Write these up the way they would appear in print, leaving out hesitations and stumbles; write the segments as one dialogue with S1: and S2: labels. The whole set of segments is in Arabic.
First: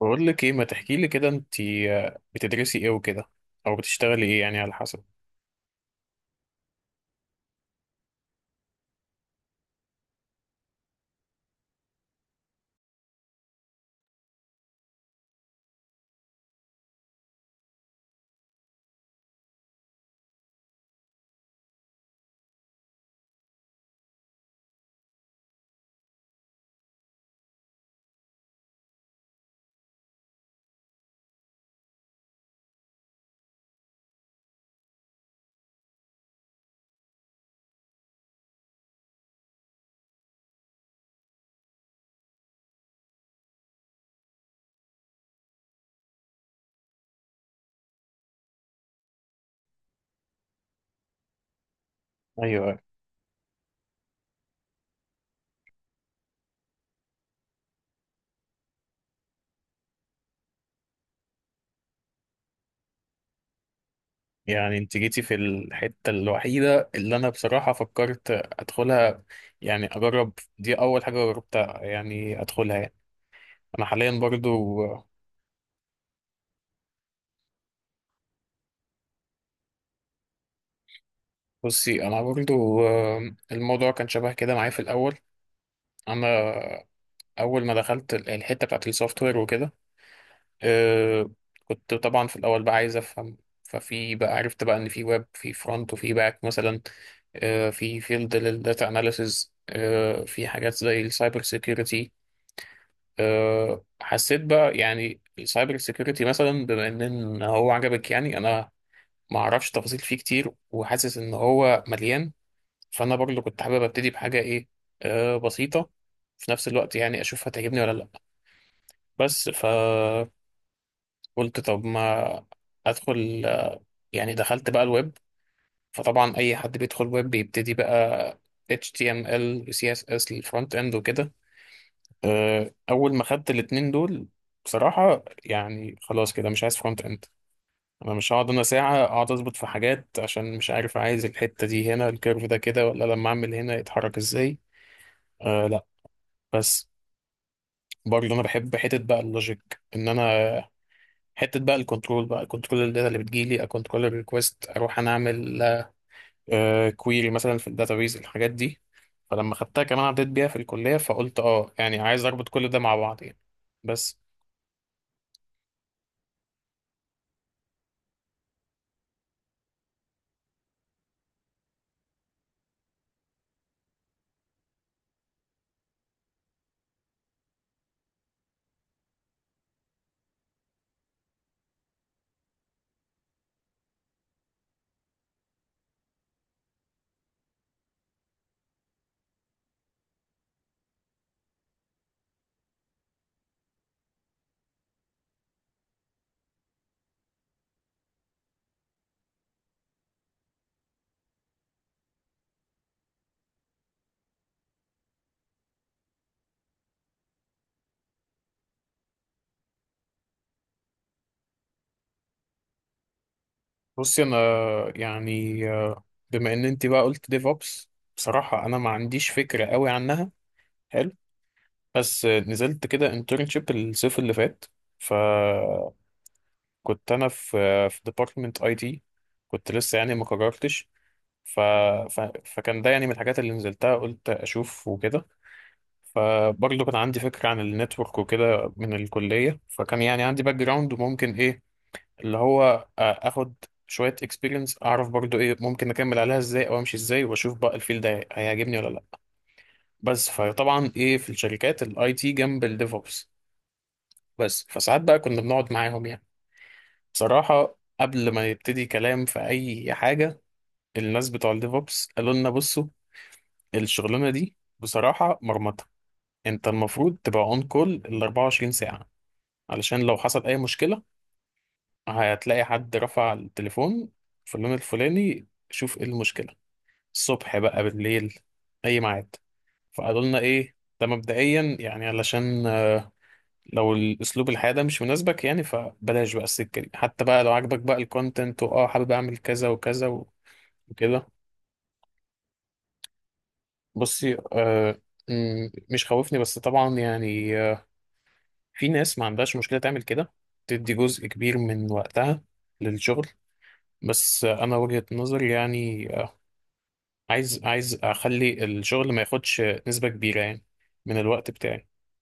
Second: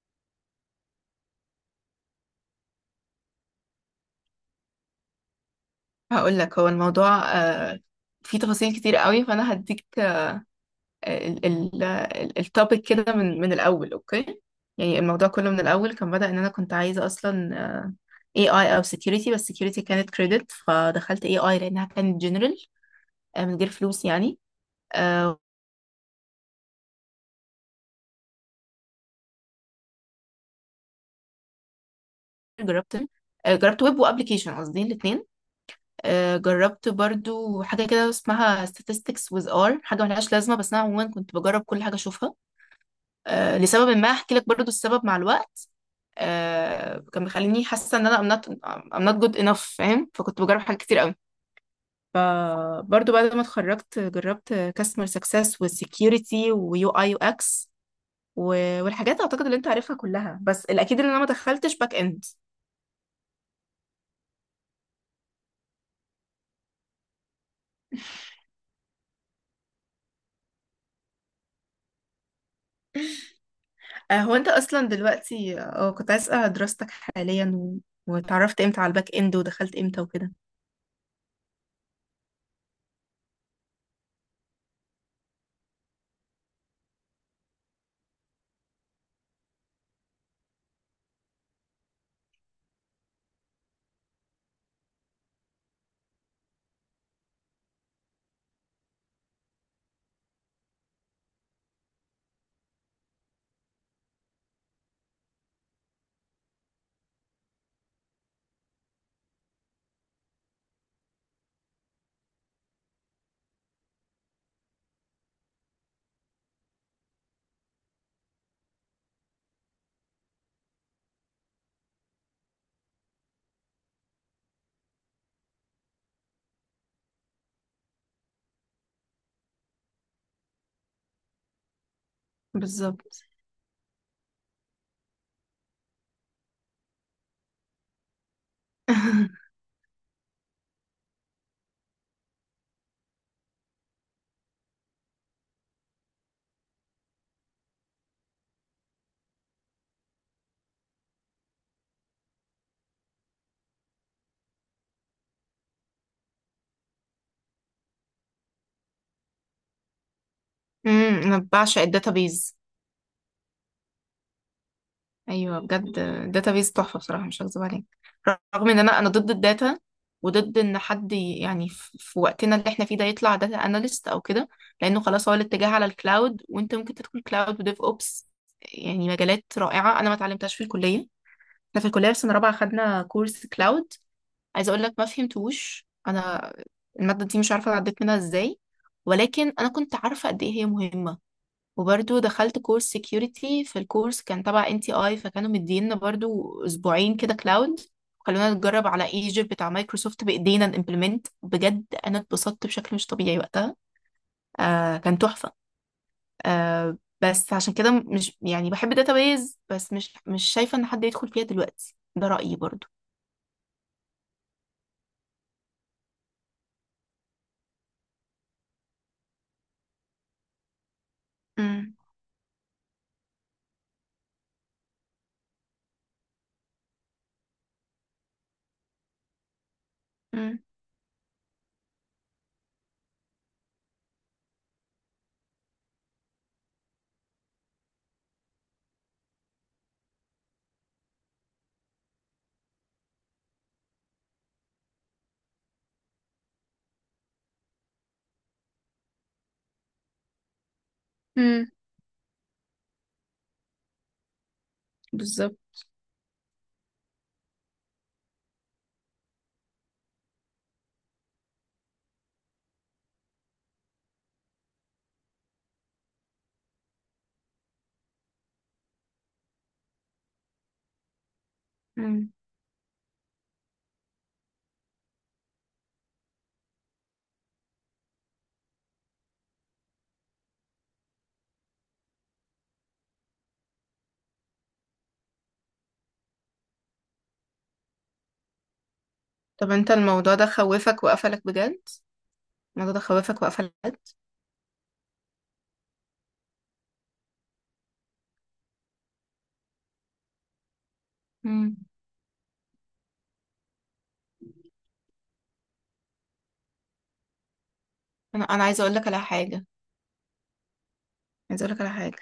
S1: بقول لك ايه، ما تحكي لي كده انت. بتدرسي ايه وكده؟ او بتشتغلي ايه؟ يعني على حسب.
S2: هقول لك هو الموضوع فيه تفاصيل كتير قوي، فانا هديك التوبيك كده من الاول. اوكي، يعني الموضوع كله من الاول كان بدأ ان انا كنت عايزه اصلا اي اي او security. بس security كانت كريدت، فدخلت اي اي لانها كانت جنرال من غير فلوس يعني. آه، جربت جربت ويب وابلكيشن، قصدي الاثنين. جربت برضو حاجه كده اسمها statistics with R، حاجه ملهاش لازمه، بس انا عموما كنت بجرب كل حاجه اشوفها. لسبب ما هحكي لك برضو السبب مع الوقت. كان مخليني حاسه ان انا I'm not good enough فاهم. فكنت بجرب حاجات كتير قوي.
S1: ايوه،
S2: فبرضه بعد ما اتخرجت جربت كاستمر سكسس وسكيورتي ويو اي يو اكس والحاجات اعتقد اللي انت عارفها كلها، بس الاكيد ان انا ما دخلتش باك اند.
S1: يعني انت جيتي في الحته الوحيده اللي انا بصراحه فكرت ادخلها، يعني اجرب. دي اول حاجه جربتها يعني، ادخلها يعني. انا حاليا
S2: هو انت
S1: برضو
S2: اصلا دلوقتي كنت عايز اسال دراستك حاليا و... واتعرفت امتى على الباك اند ودخلت امتى وكده.
S1: بصي. انا برضو الموضوع كان شبه كده معايا في الاول. انا اول ما دخلت الحته بتاعت السوفت وير وكده. آه، كنت طبعا في الاول بقى عايز افهم. ففي بقى عرفت بقى ان في ويب، في فرونت وفي باك مثلا. في فيلد للداتا اناليسز، في حاجات زي السايبر سيكيورتي. حسيت بقى يعني السايبر سيكيورتي مثلا بما ان هو عجبك، يعني انا ما اعرفش تفاصيل فيه كتير وحاسس ان هو مليان. فانا برضه كنت حابب ابتدي بحاجه ايه، بسيطه، في نفس الوقت، يعني اشوف هتعجبني ولا لا. بس فقلت طب ما ادخل، يعني دخلت بقى الويب. فطبعا اي حد بيدخل ويب بيبتدي بقى HTML و CSS للفرونت اند وكده. اول
S2: بالظبط.
S1: ما خدت الاتنين دول بصراحة يعني خلاص كده مش عايز فرونت اند. انا مش هقعد انا ساعة اقعد اظبط في حاجات عشان مش عارف عايز الحتة دي هنا الكيرف ده كده ولا لما اعمل هنا يتحرك ازاي. آه لا. بس برضه انا بحب حتة بقى اللوجيك ان انا حتة بقى الكنترول بقى كنترول الداتا اللي بتجيلي اكنترول الريكوست اروح انا اعمل كويري مثلا في الداتابيز الحاجات دي. فلما خدتها كمان عديت بيها في الكلية
S2: امم،
S1: فقلت
S2: انا
S1: اه،
S2: بعشق
S1: يعني عايز اربط
S2: الداتابيز.
S1: كل ده مع بعض يعني. بس.
S2: ايوه، بجد. داتابيز تحفه بصراحه، مش هكذب عليك. رغم ان انا ضد الداتا، وضد ان حد يعني في وقتنا اللي احنا فيه ده يطلع داتا اناليست او كده. لانه خلاص هو الاتجاه على الكلاود، وانت ممكن تدخل كلاود وديف اوبس. يعني مجالات رائعه، انا ما اتعلمتهاش في الكليه. احنا في الكليه في سنه رابعه خدنا كورس كلاود، عايزه اقول لك ما فهمتوش انا. الماده دي مش عارفه عديت منها ازاي، ولكن انا كنت عارفه قد ايه هي مهمه. وبرضو دخلت كورس سكيورتي، في الكورس كان تبع ان تي اي، فكانوا مدينا برضو اسبوعين كده كلاود. خلونا نتجرب على ايجيبت بتاع مايكروسوفت بايدينا نimplement، بجد انا اتبسطت بشكل مش طبيعي وقتها. كان تحفة. بس عشان كده مش يعني بحب الداتابيز بس، مش مش شايفة ان حد يدخل فيها دلوقتي، ده رأيي برضو.
S1: بصي انا يعني بما ان انت بقى قلت ديف اوبس، بصراحة انا ما عنديش فكرة قوي عنها. حلو.
S2: امم.
S1: بس نزلت كده انترنشيب الصيف اللي فات. فكنت انا في في ديبارتمنت اي تي، كنت لسه يعني ما
S2: امم.
S1: قررتش. ف... فكان ده يعني من الحاجات اللي نزلتها قلت اشوف وكده. فبرضه كان عندي فكرة عن النتورك وكده من الكلية، فكان يعني عندي باك جراوند وممكن ايه اللي هو اخد شوية اكسبيرينس، اعرف برضه ايه ممكن اكمل عليها ازاي او امشي ازاي واشوف بقى الفيلد ده هيعجبني ولا لا. بس فطبعا ايه في
S2: امم.
S1: الشركات الاي تي جنب الديفوبس. بس فساعات بقى كنا
S2: بالظبط.
S1: بنقعد معاهم يعني. بصراحة قبل ما يبتدي كلام في اي حاجة الناس بتوع الديفوبس قالوا لنا بصوا، الشغلانة دي بصراحة مرمطة. انت المفروض تبقى اون كول ال 24 ساعة علشان لو حصل أي مشكلة
S2: امم.
S1: هتلاقي حد رفع التليفون في اللون الفلاني شوف إيه المشكلة، الصبح بقى بالليل أي ميعاد. فقالوا لنا إيه، ده مبدئيا يعني علشان لو الأسلوب الحياة ده مش مناسبك يعني فبلاش بقى السكة دي، حتى بقى لو عاجبك بقى الكونتنت وآه حابب أعمل كذا
S2: طب انت
S1: وكذا
S2: الموضوع ده خوفك
S1: وكده.
S2: وقفلك بجد؟ الموضوع ده خوفك وقفلك بجد؟
S1: بصي آه، مش خوفني، بس طبعا يعني في ناس ما عندهاش مشكلة تعمل كده، تدي جزء كبير
S2: امم.
S1: من وقتها للشغل. بس انا وجهة نظري يعني عايز
S2: انا
S1: اخلي
S2: انا عايزة اقول لك
S1: الشغل
S2: على
S1: ما ياخدش
S2: حاجة.
S1: نسبة كبيرة يعني من الوقت
S2: عايزة اقول لك
S1: بتاعي.
S2: على حاجة.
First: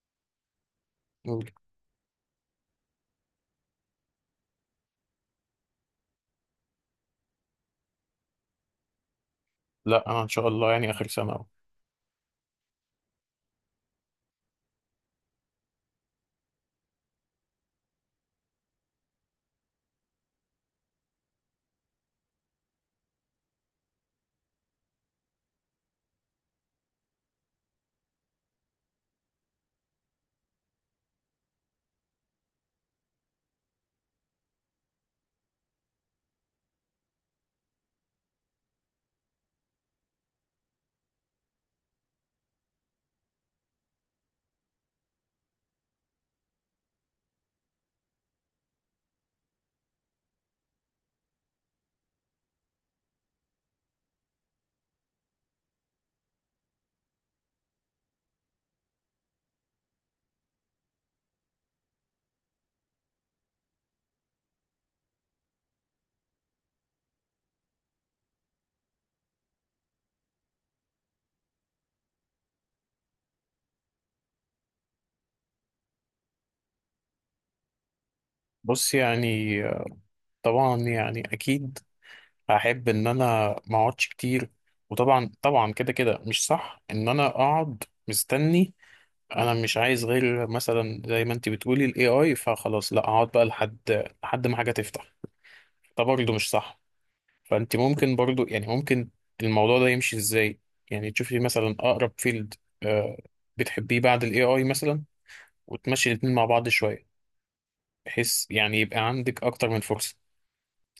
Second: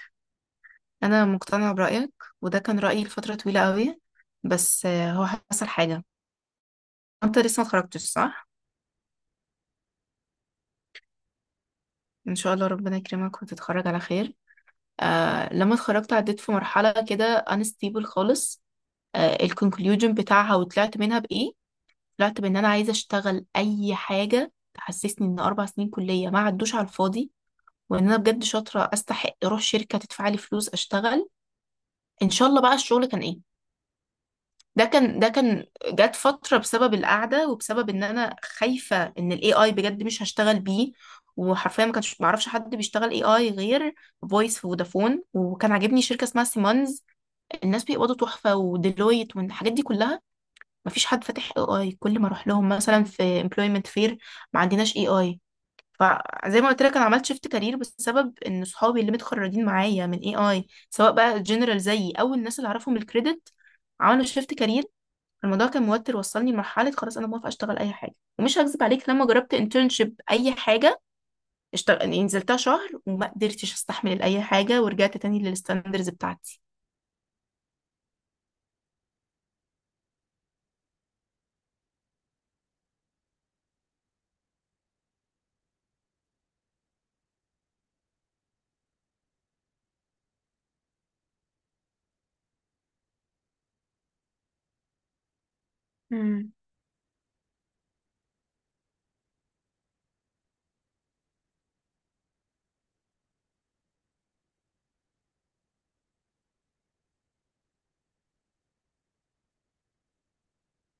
S2: انا
S1: نقول.
S2: مقتنعه برايك، وده كان رايي لفتره طويله قوي. بس هو حصل حاجه. انت لسه ما اتخرجتش، صح؟
S1: لا انا ان شاء الله يعني اخر سنة أهو.
S2: ان شاء الله ربنا يكرمك وتتخرج على خير. لما اتخرجت عديت في مرحله كده unstable خالص. الكونكلوجن بتاعها وطلعت منها بايه؟ طلعت بان انا عايزه اشتغل اي حاجه تحسسني ان 4 سنين كليه ما عدوش على الفاضي. وان انا بجد شاطره استحق اروح شركه تدفع لي فلوس اشتغل. ان شاء الله بقى الشغل كان ايه؟ ده كان جات فترة بسبب القعدة، وبسبب ان انا خايفة ان الاي اي بجد مش هشتغل بيه. وحرفيا ما كانش معرفش حد بيشتغل اي اي غير فويس في فودافون. وكان عاجبني شركة اسمها سيمونز، الناس بيقبضوا تحفة، وديلويت، والحاجات دي كلها. مفيش حد فاتح اي اي، كل ما اروح لهم مثلا في امبلويمنت فير، ما عندناش اي اي. فزي ما قلت لك، انا عملت شيفت كارير بسبب ان صحابي اللي متخرجين معايا من اي اي، سواء بقى جنرال زيي او الناس اللي اعرفهم الكريدت، عملوا شيفت كارير. الموضوع كان موتر، وصلني لمرحلة خلاص أنا موافقة أشتغل أي حاجة. ومش هكذب عليك، لما جربت انترنشيب أي حاجة اشتغل، يعني نزلتها شهر وما قدرتش أستحمل أي حاجة، ورجعت تاني للستاندرز بتاعتي.
S1: بص يعني طبعا يعني اكيد هحب ان انا ما اقعدش كتير. وطبعا طبعا كده كده مش صح ان انا اقعد مستني. انا مش عايز غير مثلا زي ما انت بتقولي الاي اي فخلاص لا اقعد بقى لحد ما حاجة تفتح. ده برضه مش
S2: امم.
S1: صح. فانت ممكن برضو يعني ممكن الموضوع ده يمشي ازاي، يعني تشوفي مثلا اقرب فيلد آه بتحبيه بعد الاي اي مثلا وتمشي الاتنين مع بعض شويه، بحيث يعني يبقى عندك اكتر من فرصه.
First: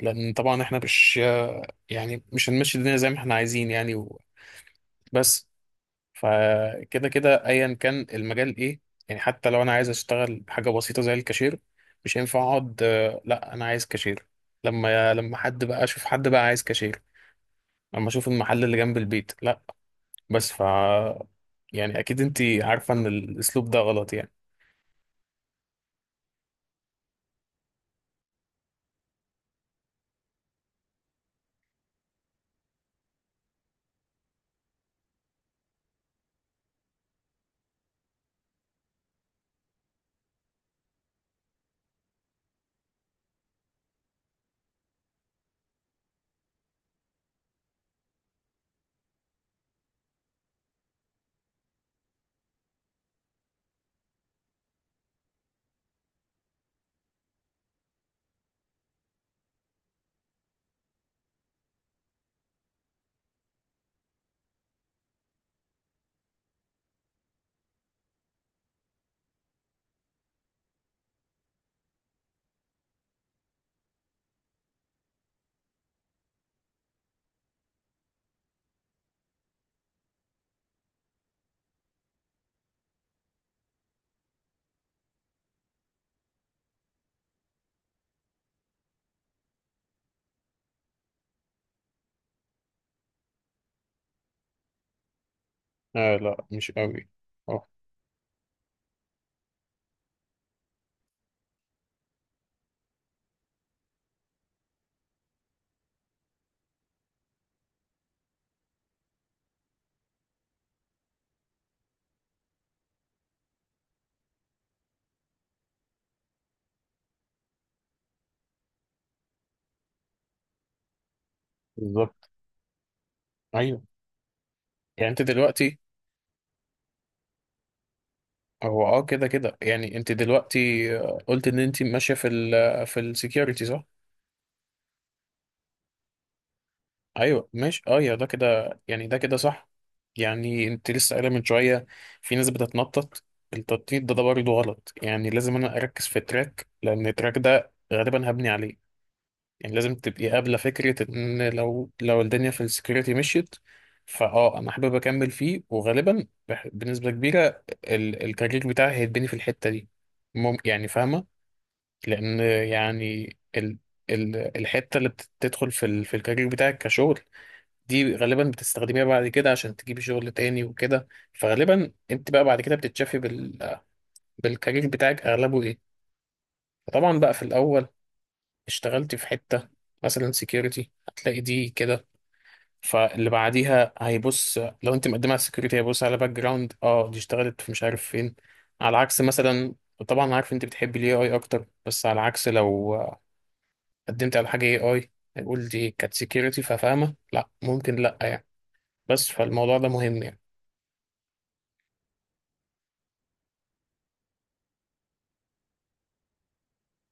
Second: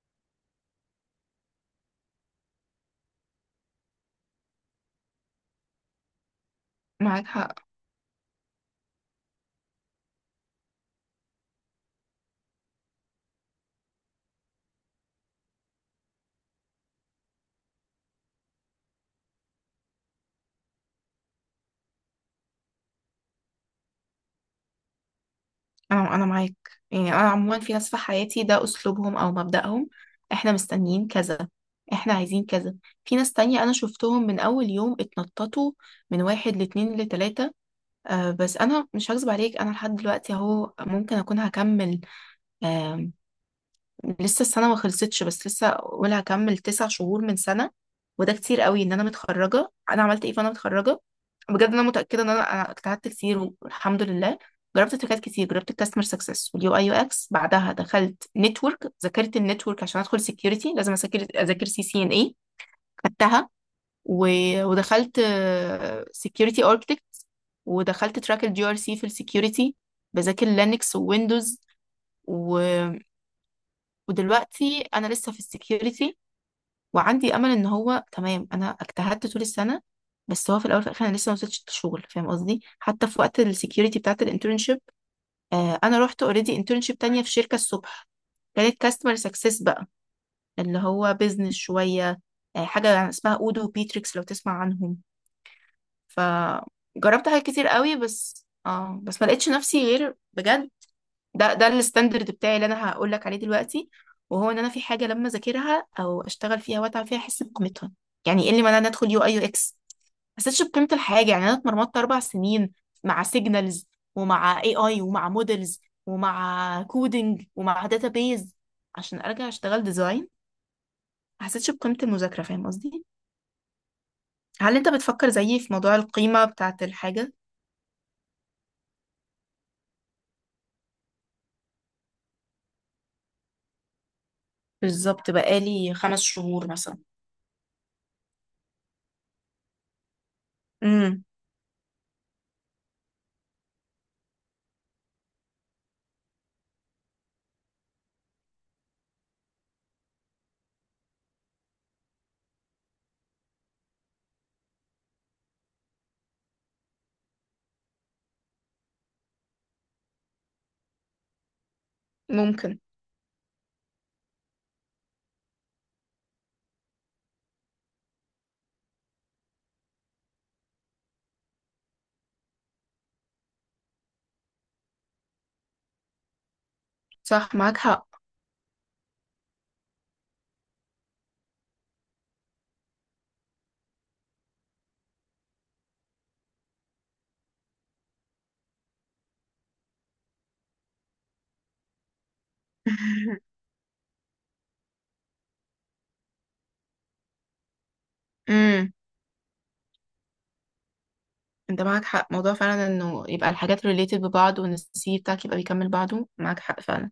S1: لان طبعا احنا مش يعني مش هنمشي الدنيا زي ما احنا عايزين يعني بس. فكده
S2: معاك
S1: كده
S2: حق.
S1: ايا كان المجال ايه، يعني حتى لو انا عايز اشتغل حاجه بسيطه زي الكاشير مش هينفع اقعد لا انا عايز كاشير. لما حد بقى اشوف حد بقى عايز كاشير، لما اشوف المحل اللي جنب البيت لا. بس ف يعني اكيد انت عارفه ان الاسلوب ده غلط يعني.
S2: أنا معاك. يعني أنا عموما في ناس في حياتي ده أسلوبهم أو مبدأهم، إحنا مستنيين كذا، إحنا عايزين كذا. في ناس تانية أنا شفتهم من أول يوم اتنططوا من واحد لاتنين لتلاتة. بس أنا مش هكذب عليك، أنا لحد دلوقتي أهو ممكن أكون هكمل. لسه السنة ما خلصتش، بس لسه أقول هكمل 9 شهور من سنة. وده كتير قوي، إن أنا متخرجة. أنا عملت إيه فأنا متخرجة؟ بجد أنا متأكدة إن أنا اجتهدت كتير والحمد لله. جربت تريكات كتير، جربت الكاستمر سكسس واليو اي يو اكس، بعدها دخلت نتورك، ذاكرت النتورك عشان ادخل سكيورتي، لازم اذاكر سي سي ان اي، خدتها. ودخلت سكيورتي اركتكت. ودخلت تراك الجي ار سي في السكيورتي، بذاكر لينكس وويندوز. ودلوقتي انا لسه في السكيورتي، وعندي امل ان هو تمام، انا اجتهدت طول السنه. بس هو في الاول وفي الاخر انا لسه ما وصلتش للشغل، فاهم قصدي؟ حتى في وقت السكيورتي بتاعت الانترنشيب، انا رحت اوريدي انترنشيب تانية في شركه الصبح. كانت كاستمر سكسس بقى، اللي هو بيزنس شويه. حاجه يعني اسمها اودو وبيتريكس، لو تسمع عنهم.
S1: آه لا، مش قوي.
S2: فجربت حاجات كتير
S1: اه
S2: قوي، بس بس ما لقيتش نفسي غير بجد. ده الستاندرد بتاعي اللي انا هقول لك عليه دلوقتي. وهو ان انا في حاجه لما اذاكرها او اشتغل فيها واتعب فيها، احس بقيمتها. يعني ايه اللي معناه ان ادخل يو اي يو اكس؟ ما حسيتش بقيمه الحاجه. يعني انا اتمرمطت 4 سنين مع سيجنالز ومع اي اي ومع مودلز ومع كودينج ومع داتابيز عشان ارجع اشتغل ديزاين. ما حسيتش بقيمه
S1: بالظبط.
S2: المذاكره، فاهم قصدي؟
S1: ايوه.
S2: هل انت
S1: يعني انت
S2: بتفكر زيي في
S1: دلوقتي،
S2: موضوع القيمه بتاعه الحاجه؟
S1: هو اه كده كده يعني انت دلوقتي قلت ان انت ماشيه في في السكيورتي صح؟
S2: بالظبط، بقالي 5 شهور مثلا.
S1: ايوه ماشي اه يا ده كده يعني ده كده صح. يعني انت لسه
S2: امم.
S1: قايله من شويه في ناس بتتنطط. التنطيط ده برضه غلط، يعني لازم انا اركز في تراك لان التراك ده غالبا هبني عليه. يعني لازم تبقي قابلة فكرة ان لو الدنيا في السكيورتي مشيت فاه انا حابب اكمل فيه، وغالبا بنسبة كبيرة الكارير بتاعي هيتبني في الحتة دي. مم، يعني فاهمة. لان
S2: ممكن.
S1: يعني ال ال الحتة اللي بتدخل في في الكارير بتاعك كشغل دي غالبا بتستخدميها بعد كده عشان تجيبي شغل تاني وكده. فغالبا انت بقى بعد كده بتتشافي بالكارير بتاعك اغلبه ايه. طبعا بقى في
S2: صح، معاك
S1: الاول
S2: حق.
S1: اشتغلتي في حتة مثلا سكيورتي هتلاقي دي كده، فاللي بعديها هيبص لو انت مقدمه على السكيورتي هيبص على باك جراوند اه دي اشتغلت في مش عارف فين. على عكس مثلا، طبعا عارف انت بتحبي الاي اي اكتر، بس على عكس لو قدمت على حاجه اي اي هيقول دي كانت سكيورتي ففاهمه لا ممكن لا يعني.
S2: امم.
S1: بس فالموضوع ده مهم يعني
S2: انت معاك حق، موضوع فعلا انه يبقى الحاجات related ببعض، وان السي في بتاعك يبقى بيكمل بعضه. معاك حق فعلا.